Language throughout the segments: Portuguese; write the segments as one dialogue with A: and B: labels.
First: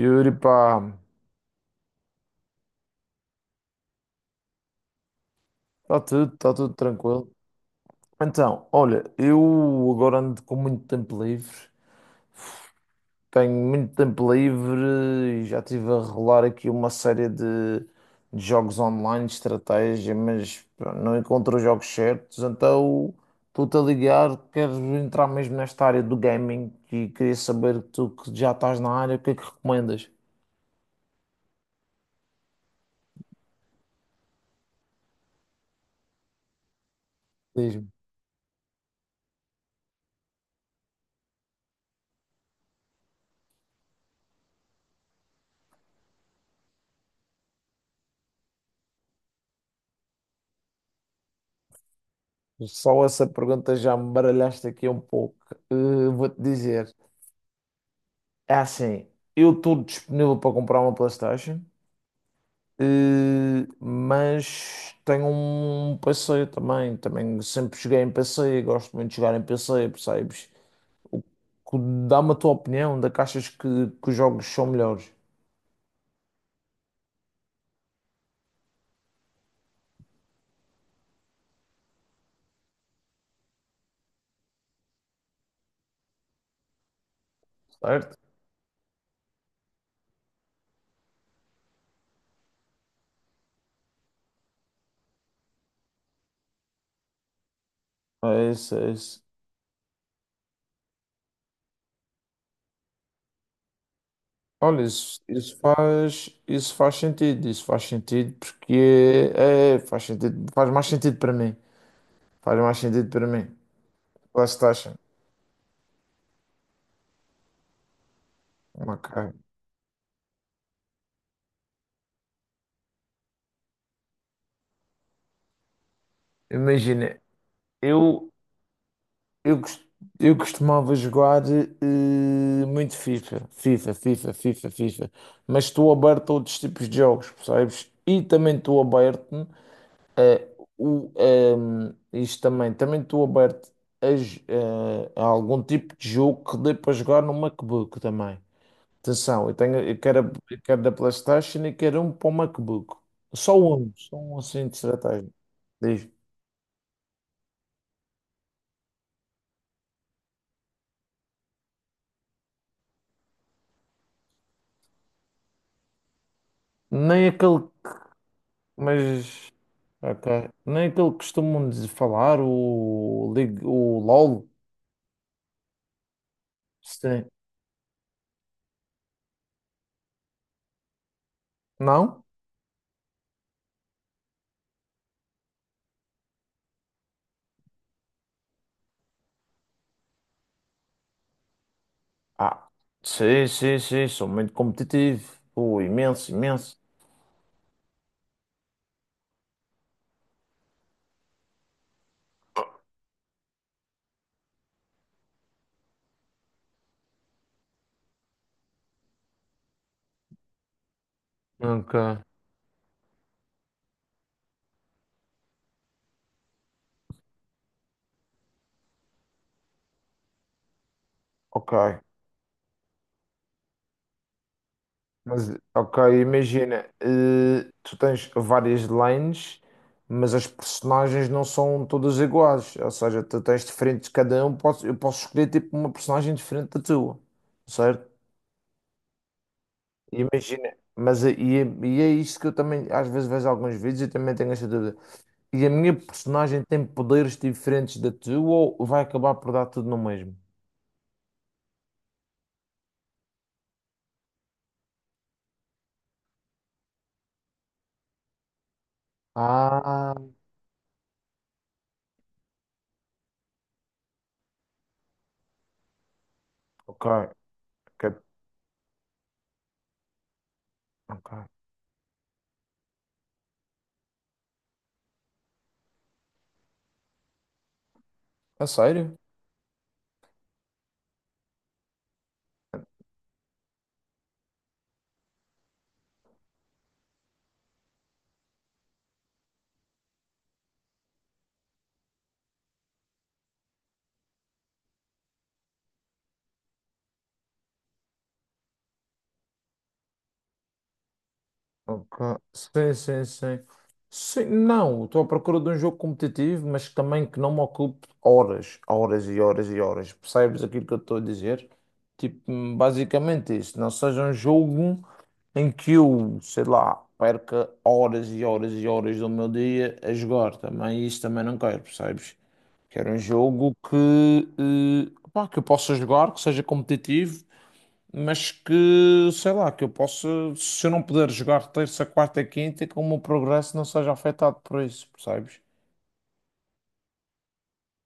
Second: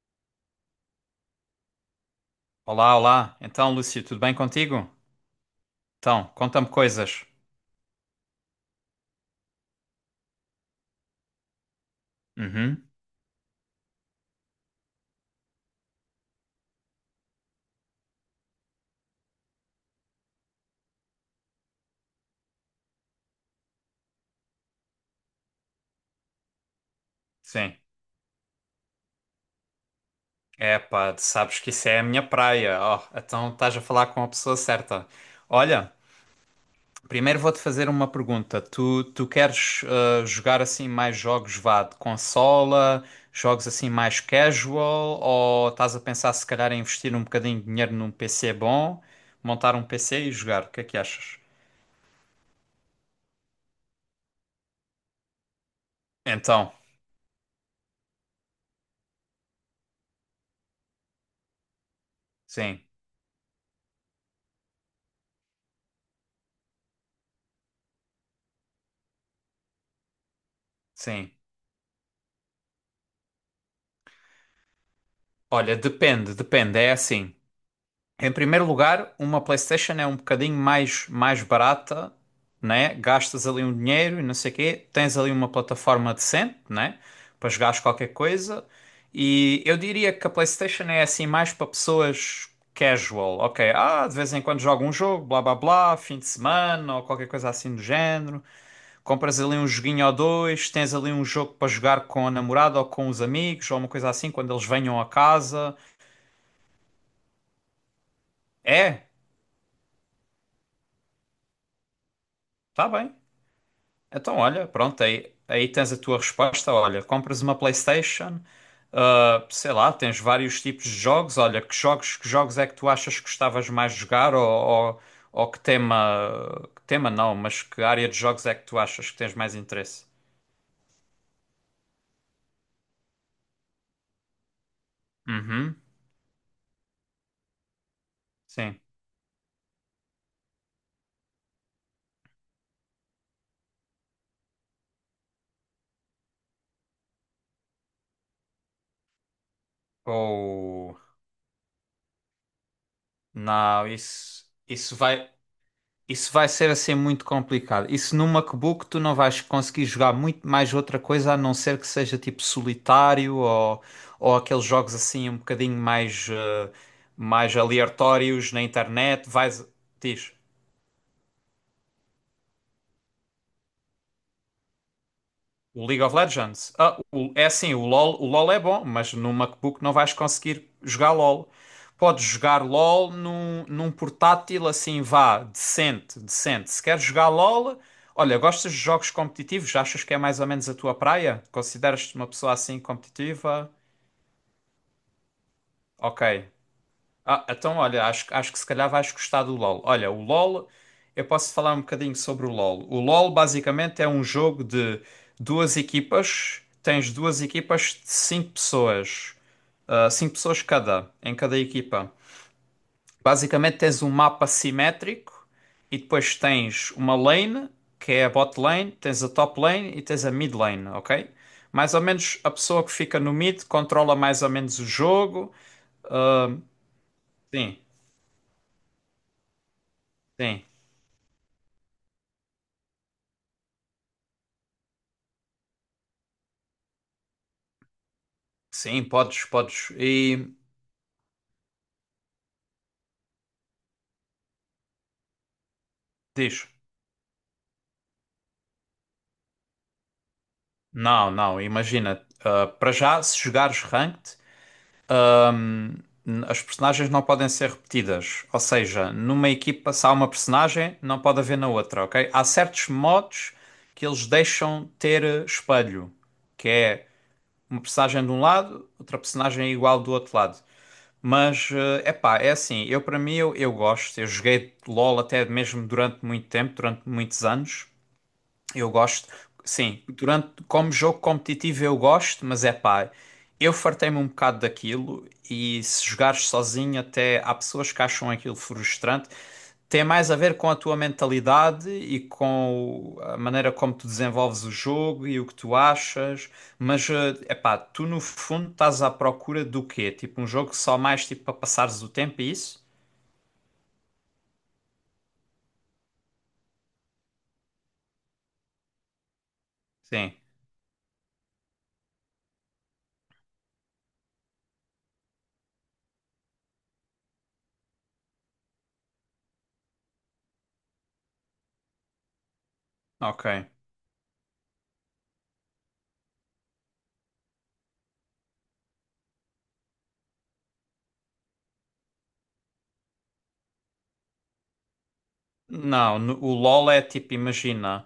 A: Yuri, pá,
B: Olá, olá. Então, Lúcio, tudo bem contigo?
A: está tudo,
B: Então,
A: está
B: conta-me
A: tudo
B: coisas.
A: tranquilo. Então, olha, eu agora ando com muito tempo livre,
B: Uhum,
A: tenho muito tempo livre e já estive a rolar aqui uma série de jogos online, de estratégia, mas pá, não encontro os jogos certos, então estou-te a ligar, quero entrar mesmo nesta área do gaming e queria
B: sim.
A: saber, tu que já estás na área, o que é que recomendas?
B: É pá, sabes que isso é a minha praia. Oh, então estás a falar com a pessoa certa. Olha, primeiro vou-te
A: Diz-me.
B: fazer uma pergunta. Tu queres jogar assim mais jogos, vá, de consola, jogos assim mais casual, ou estás a pensar se calhar em investir um bocadinho de dinheiro num PC bom, montar um PC e jogar? O que é que achas?
A: Só essa pergunta já me baralhaste aqui um pouco. Vou-te
B: Então,
A: dizer. É assim, eu estou disponível para comprar uma PlayStation,
B: sim,
A: mas tenho um PC também. Também sempre joguei em PC, gosto muito de jogar em PC, percebes? O
B: sim.
A: que- Dá-me a tua opinião de que achas que os jogos são melhores,
B: Olha, depende, depende, é assim. Em primeiro lugar, uma PlayStation é um bocadinho mais barata, né? Gastas ali um dinheiro e não sei o quê. Tens ali uma plataforma decente, né? Para jogares qualquer
A: certo?
B: coisa. E eu diria que a PlayStation é assim mais para pessoas casual. Ok, de vez em quando jogo um jogo, blá blá blá, fim de semana ou qualquer coisa assim do género.
A: É isso, é isso.
B: Compras ali um joguinho ou dois, tens ali um jogo para jogar com a namorada ou com os amigos ou uma coisa assim quando eles
A: Olha,
B: venham a
A: isso,
B: casa.
A: isso faz sentido porque
B: É,
A: é, é, faz sentido, faz mais sentido para mim. Faz mais
B: tá
A: sentido
B: bem.
A: para mim.
B: Então, olha,
A: PlayStation,
B: pronto, aí tens a tua resposta. Olha, compras uma PlayStation,
A: ok.
B: sei lá, tens vários tipos de jogos. Olha, que jogos é que tu achas que gostavas mais de jogar? Ou que tema
A: Imagina,
B: não, mas que área de
A: eu.
B: jogos é que tu achas que tens mais
A: Eu, cos-
B: interesse?
A: eu costumava jogar muito FIFA, FIFA, FIFA, FIFA, FIFA, mas
B: Uhum,
A: estou aberto a outros tipos de jogos, percebes? E também estou
B: sim.
A: aberto a isto também, também estou aberto a, j- eh, a algum tipo de jogo que dê para jogar no MacBook também. Atenção, eu tenho, eu quero, a- eu quero da
B: Ou.
A: PlayStation e quero um para o MacBook.
B: Não,
A: Só um assim de estratégia. Diz.
B: Isso vai ser assim muito complicado. Isso no MacBook tu não vais conseguir jogar muito mais outra coisa a não ser que seja tipo solitário ou aqueles jogos assim um bocadinho mais, eh,
A: Nem
B: mais
A: aquele.
B: aleatórios na internet.
A: Mas,
B: Vais. Diz.
A: ok. Nem aquele que costumam falar, o LOL.
B: O League of Legends. Ah,
A: Sim.
B: o- é assim, o LoL é bom, mas no MacBook não vais conseguir jogar LoL.
A: Não?
B: Podes jogar LoL num portátil assim, vá, decente, decente. Se queres jogar LoL, olha, gostas de jogos competitivos? Achas que é mais ou menos a tua praia? Consideras-te uma pessoa
A: Ah,
B: assim
A: sim,
B: competitiva?
A: sim, sim. Sou muito competitivo. Pô,
B: Ok.
A: imenso, imenso.
B: Então, olha, acho que se calhar vais gostar do LoL. Olha, o LoL, eu posso falar um bocadinho sobre o LoL. O LoL basicamente é um jogo de duas equipas, tens duas equipas de cinco pessoas, cinco pessoas cada, em cada
A: Ok.
B: equipa. Basicamente tens um mapa simétrico e depois tens uma lane, que é a bot lane, tens a top lane e tens a mid lane, ok?
A: Ok.
B: Mais ou menos a pessoa que fica no mid controla mais ou menos o
A: Mas,
B: jogo.
A: ok, imagina.
B: Sim,
A: Tu tens várias lanes, mas as
B: sim.
A: personagens não são todas iguais. Ou seja, tu tens diferentes. Cada um, eu posso escolher tipo uma personagem diferente da tua. Certo?
B: Sim, podes.
A: E
B: E
A: imagina, mas é isso que eu também às vezes vejo alguns vídeos e também tenho essa dúvida. E a minha personagem
B: diz:
A: tem poderes diferentes da tua ou vai acabar por dar tudo no mesmo?
B: Não, não, imagina, para já, se jogares ranked, ahm, as personagens não podem ser repetidas. Ou seja, numa equipa, se há
A: Ah,
B: uma personagem, não pode haver na outra, ok? Há certos modos que eles deixam ter espelho, que
A: ok,
B: é uma
A: ok,
B: personagem de um lado, outra personagem é igual do outro lado.
A: ok.
B: Mas, é pá, é assim, eu para mim, eu gosto, eu joguei LOL até mesmo durante muito tempo, durante muitos anos.
A: A
B: Eu
A: sério?
B: gosto, sim, durante, como jogo competitivo eu gosto, mas é pá, eu fartei-me um bocado daquilo e se jogares sozinho até há pessoas que acham aquilo frustrante. Tem mais a ver com a tua mentalidade e a maneira como tu desenvolves o jogo e o que tu achas, mas é pá, tu no fundo estás à procura do quê? Tipo um jogo só mais tipo para passares o
A: Ok.
B: tempo, é isso?
A: Sim, sim, sim. Sim, não, estou à procura de um jogo competitivo, mas também que não me ocupe horas, horas e horas e horas.
B: Sim,
A: Percebes aquilo que eu estou a dizer? Tipo, basicamente isso. Não seja um jogo em que eu, sei lá, perca horas e horas e horas do meu dia a jogar. Também isso também não quero, percebes? Quero um
B: ok.
A: jogo que, pá, que eu possa jogar, que seja competitivo mas que, sei lá, que eu possa, se eu não puder jogar terça, quarta e quinta, que o meu progresso não seja afetado por isso, percebes?
B: Não, o LoL é tipo, imagina,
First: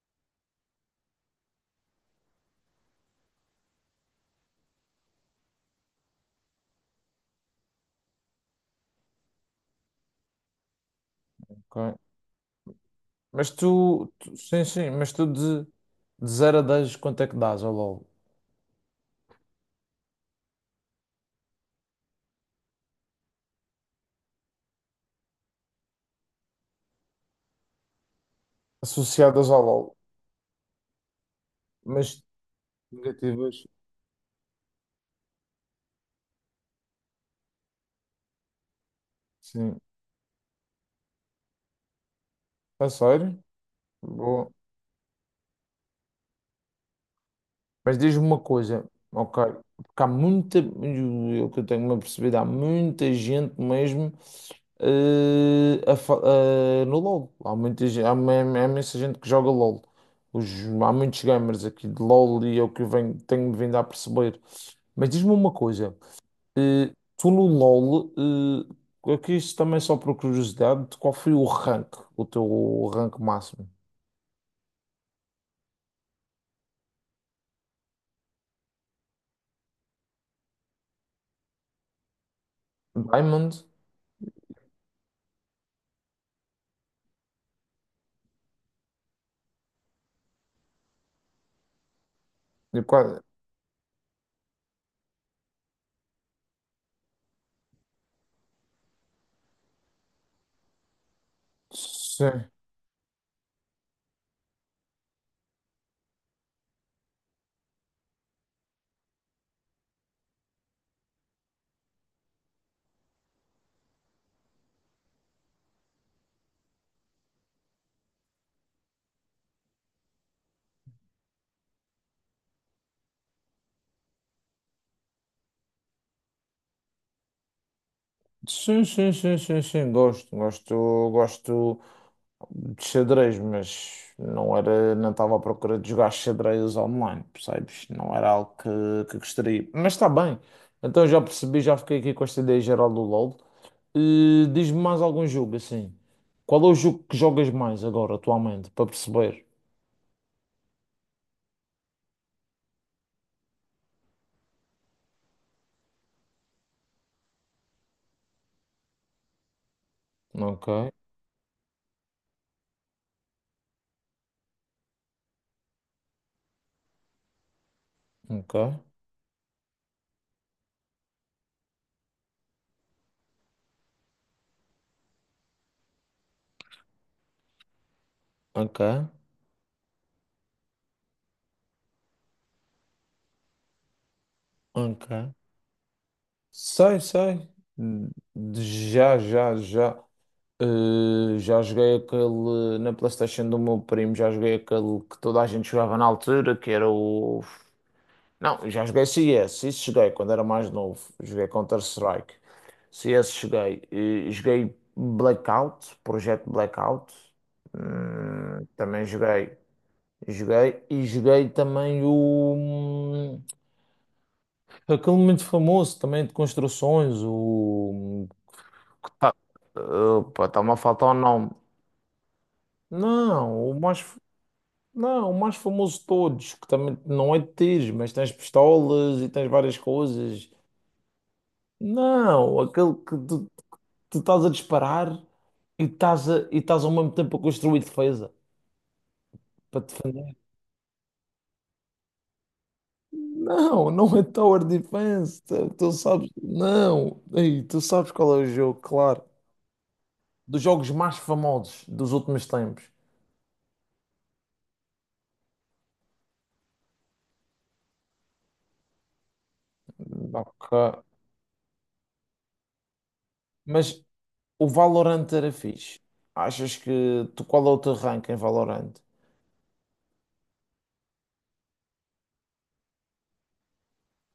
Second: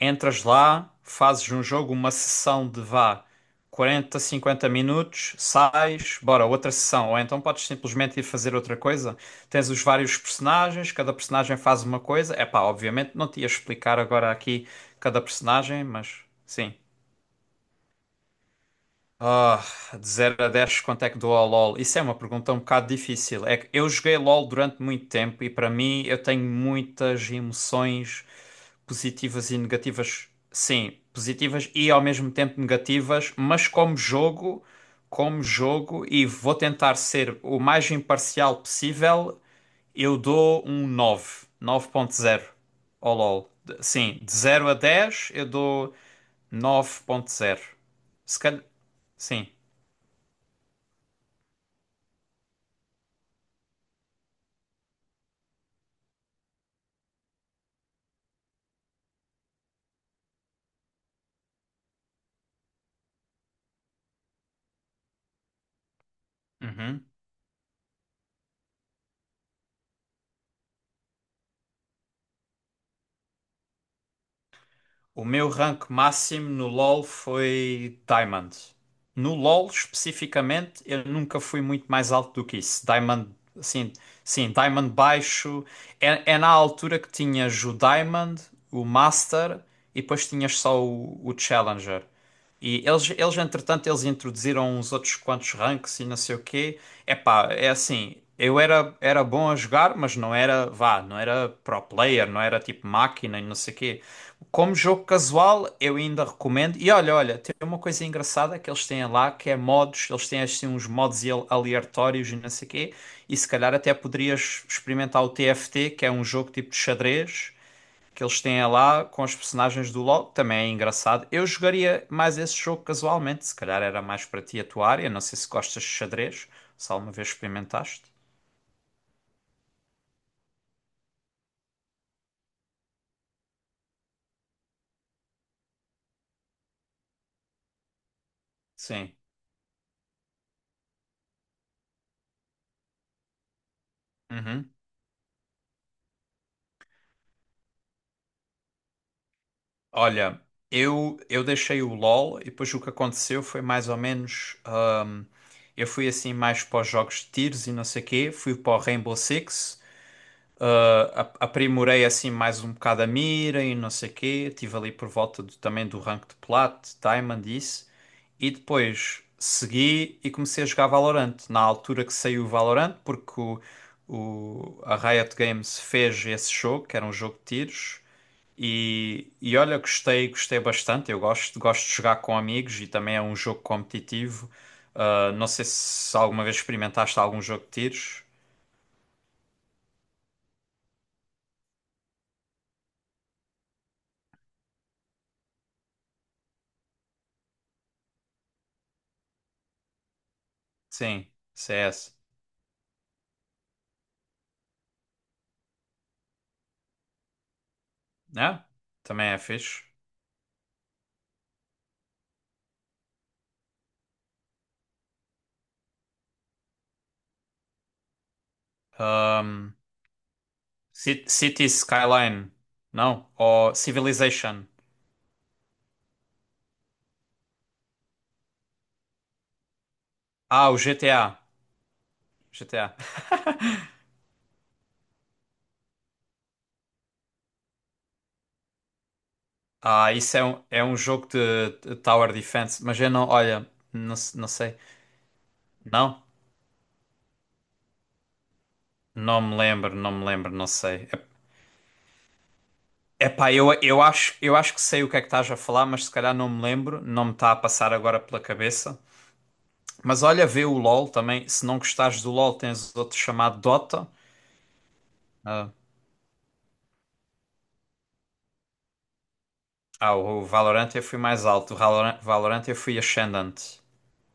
B: entras lá, fazes um jogo, uma sessão de vá 40, 50 minutos, sais, bora, outra sessão. Ou então podes simplesmente ir fazer outra coisa. Tens os vários personagens, cada personagem faz
A: Ok.
B: uma coisa. É pá, obviamente não te ia
A: Mas
B: explicar agora
A: sim,
B: aqui
A: sim, mas
B: cada
A: tu de,
B: personagem, mas
A: de 0 a
B: sim.
A: 10 quanto é que dás ao LOL?
B: Ah, de zero a 10 quanto é que dou ao LoL? Isso é uma pergunta um bocado difícil. É que eu joguei LoL durante muito tempo e para mim eu tenho muitas emoções
A: Associadas
B: positivas e
A: ao LOL,
B: negativas. Sim, positivas e ao
A: mas
B: mesmo tempo negativas,
A: negativas,
B: mas como jogo, e vou tentar ser o mais imparcial possível,
A: sim.
B: eu dou um 9, 9,0
A: A
B: ao
A: sério?
B: LoL. Sim, de
A: Boa.
B: zero a 10 eu dou 9,0.
A: Mas diz-me
B: Se
A: uma
B: calhar.
A: coisa, ok?
B: Sim.
A: Porque há muita, eu que eu tenho-me apercebido, há muita gente mesmo no LoL. Há muita, ge- há uma- há imensa gente que joga LoL. Os, Há muitos gamers aqui de LoL e é o que eu venho, tenho vindo a perceber. Mas diz-me uma coisa,
B: Uhum.
A: tu no LoL, aqui isto também só por curiosidade, qual foi o teu rank máximo?
B: O meu rank máximo no LoL foi Diamond. No LoL especificamente, eu nunca fui muito mais alto do que isso. Diamond,
A: Diamond?
B: assim, sim, Diamond baixo. É na altura que tinhas o Diamond, o Master e depois tinhas só o Challenger. E
A: De qual?
B: entretanto, eles introduziram uns outros quantos ranks e não sei o quê. Epá, é assim, eu era bom a jogar, mas não era, vá, não era pro player, não
A: Sim.
B: era tipo máquina e não sei o quê. Como jogo casual, eu ainda recomendo. E olha, tem uma coisa engraçada que eles têm lá, que é modos, eles têm assim uns modos aleatórios e não sei quê. E se calhar até poderias experimentar o TFT, que é um jogo tipo de xadrez, que eles têm lá com os personagens do LoL, também é engraçado. Eu jogaria mais esse jogo casualmente, se calhar era mais para ti a tua área. Não sei se gostas de xadrez, se alguma vez experimentaste.
A: Sim, sim, sim, sim, sim, gosto, gosto, gosto de xadrez, mas não era, não estava à procura de jogar xadrez online, percebes? Não era algo que,
B: Sim.
A: que gostaria, mas está bem, então já percebi, já fiquei aqui com esta ideia geral do LOL.
B: Uhum.
A: Diz-me mais algum jogo, assim, qual é o jogo que jogas mais agora, atualmente, para perceber?
B: Olha, eu deixei o LOL e depois o que aconteceu foi mais ou menos. hum, eu fui assim mais para os jogos de tiros e não sei o quê, fui para o Rainbow Six.
A: Ok,
B: Aprimorei assim mais um bocado a mira e não sei o quê. Estive ali por volta também do rank de Plat, Diamond, isso. E
A: ok,
B: depois segui e comecei a jogar Valorant. Na altura que saiu o Valorant, porque a Riot Games fez esse jogo, que era um jogo de tiros.
A: ok,
B: E olha, gostei, gostei bastante. Eu gosto, gosto de jogar com amigos e também é um jogo competitivo.
A: ok,
B: Ah, não sei se alguma vez
A: sei,
B: experimentaste algum
A: sei,
B: jogo de tiros.
A: De- já, já, já. Já joguei aquele na PlayStation do meu primo, já joguei aquele que toda a gente jogava na altura, que era o. Não, já joguei CS, isso joguei quando era mais novo.
B: Sim,
A: Joguei
B: CS.
A: Counter-Strike. CS joguei. Joguei Blackout, Projeto Blackout.
B: É,
A: Também
B: também é
A: joguei.
B: fixe.
A: Joguei e joguei também o. Aquele muito famoso também de construções, o. Que tá-
B: Ahm,
A: Opa, está-me a faltar o nome.
B: City Skyline, não?
A: Não,
B: Ou
A: o mais.
B: Civilization.
A: Não, o mais famoso de todos, que também não é de tiros, mas tens pistolas e tens várias coisas.
B: Ah, o GTA.
A: Não, aquele
B: GTA.
A: que tu, tu estás a disparar e estás, a, e estás ao mesmo tempo a construir defesa para te
B: Ah,
A: defender.
B: isso é um jogo de Tower Defense, mas eu não, olha,
A: Não, não
B: não,
A: é
B: não
A: Tower
B: sei.
A: Defense. Tu, tu
B: Não?
A: sabes, não. Ei, tu sabes qual é o jogo, claro.
B: Não me lembro, não me lembro,
A: Dos
B: não
A: jogos
B: sei.
A: mais famosos dos últimos tempos.
B: É, epá, eu acho que sei o que é que estás a falar, mas se calhar não me lembro, não me está a passar agora pela cabeça. Mas olha, vê o
A: Ok.
B: LOL também. Se não gostares do LOL, tens outro chamado
A: Mas
B: Dota.
A: o Valorant era
B: Ah,
A: fixe. Achas que tu qual é o teu rank em Valorant?
B: O Valorant eu fui mais alto. O Valorant eu fui Ascendant.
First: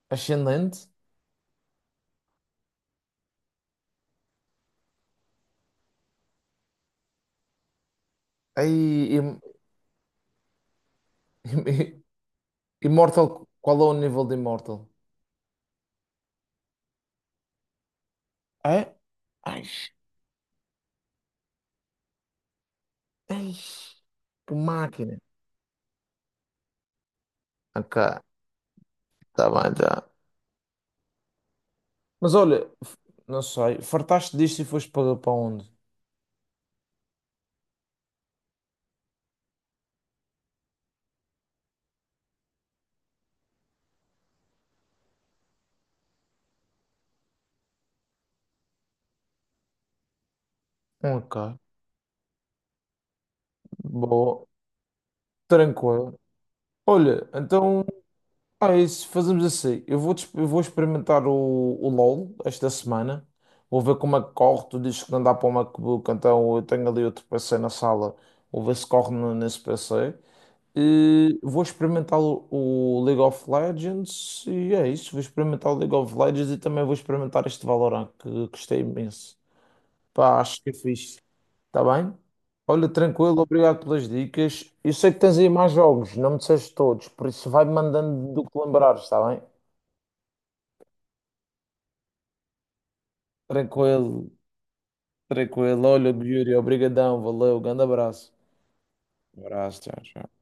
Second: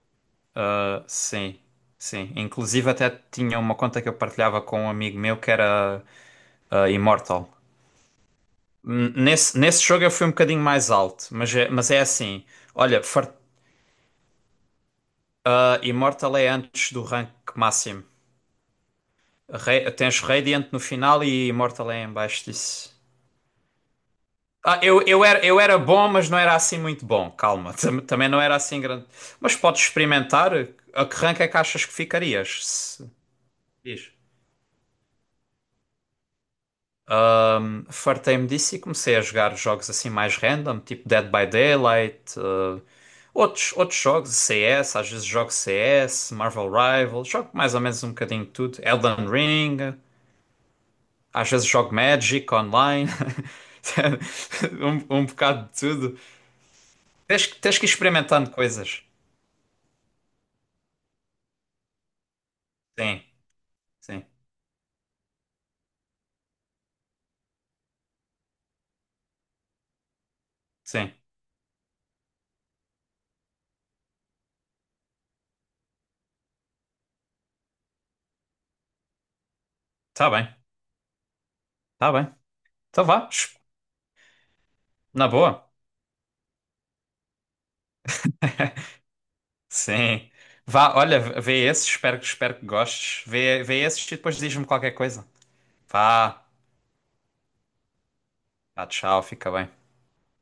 A: Ascendente?
B: Ah, sim, sim. Inclusive até tinha uma conta que eu partilhava com um amigo meu que era Immortal.
A: Aí,
B: Nesse jogo eu fui um bocadinho mais alto, mas é
A: im-
B: assim. Olha,
A: Immortal, qual é o nível de Immortal?
B: Immortal é antes do rank máximo.
A: É? Ai,
B: Tens Radiant no final e Immortal é em baixo disso.
A: ai, que
B: Ah, eu,
A: máquina.
B: eu era, eu era bom, mas não era assim muito bom. Calma,
A: Ok,
B: também não era assim grande.
A: tá
B: Mas
A: bem,
B: podes
A: já.
B: experimentar. A que rank é que achas que
A: Mas
B: ficarias?
A: olha, não sei,
B: Diz.
A: fartaste disto e foste para, para onde?
B: Fartei-me disso e comecei a jogar jogos assim mais random, tipo Dead by Daylight, outros jogos, CS, às vezes jogo CS, Marvel Rivals, jogo mais ou menos um bocadinho de tudo, Elden Ring, às
A: Ok,
B: vezes jogo Magic online,
A: boa,
B: um bocado de tudo.
A: tranquilo. Olha,
B: Tens, tens
A: então,
B: que ir experimentando
A: ah, é
B: coisas.
A: isso, fazemos assim. Eu vou experimentar o LOL esta
B: Sim.
A: semana. Vou ver como é
B: Sim,
A: que corre. Tu dizes que não dá para o MacBook, então eu tenho ali outro PC na sala. Vou ver se corre nesse PC.
B: sim.
A: Vou experimentar o League of Legends e é isso. Vou experimentar o League of Legends e também vou experimentar este Valorant que gostei imenso.
B: Tá
A: Pá,
B: bem,
A: acho que é fixe. Está
B: tá
A: bem?
B: bem.
A: Olha,
B: Então vá,
A: tranquilo, obrigado pelas dicas. Eu sei que
B: na
A: tens aí
B: boa.
A: mais jogos, não me disseste todos, por isso vai-me mandando do que lembrares, está bem?
B: Sim. Vá, olha, vê esse, espero que gostes. Vê esse e
A: Tranquilo,
B: depois diz-me qualquer coisa.
A: tranquilo. Olha,
B: Vá,
A: Yuri, obrigadão, valeu, grande abraço.
B: vá, tchau, fica bem.
A: Abraço, tchau, tchau.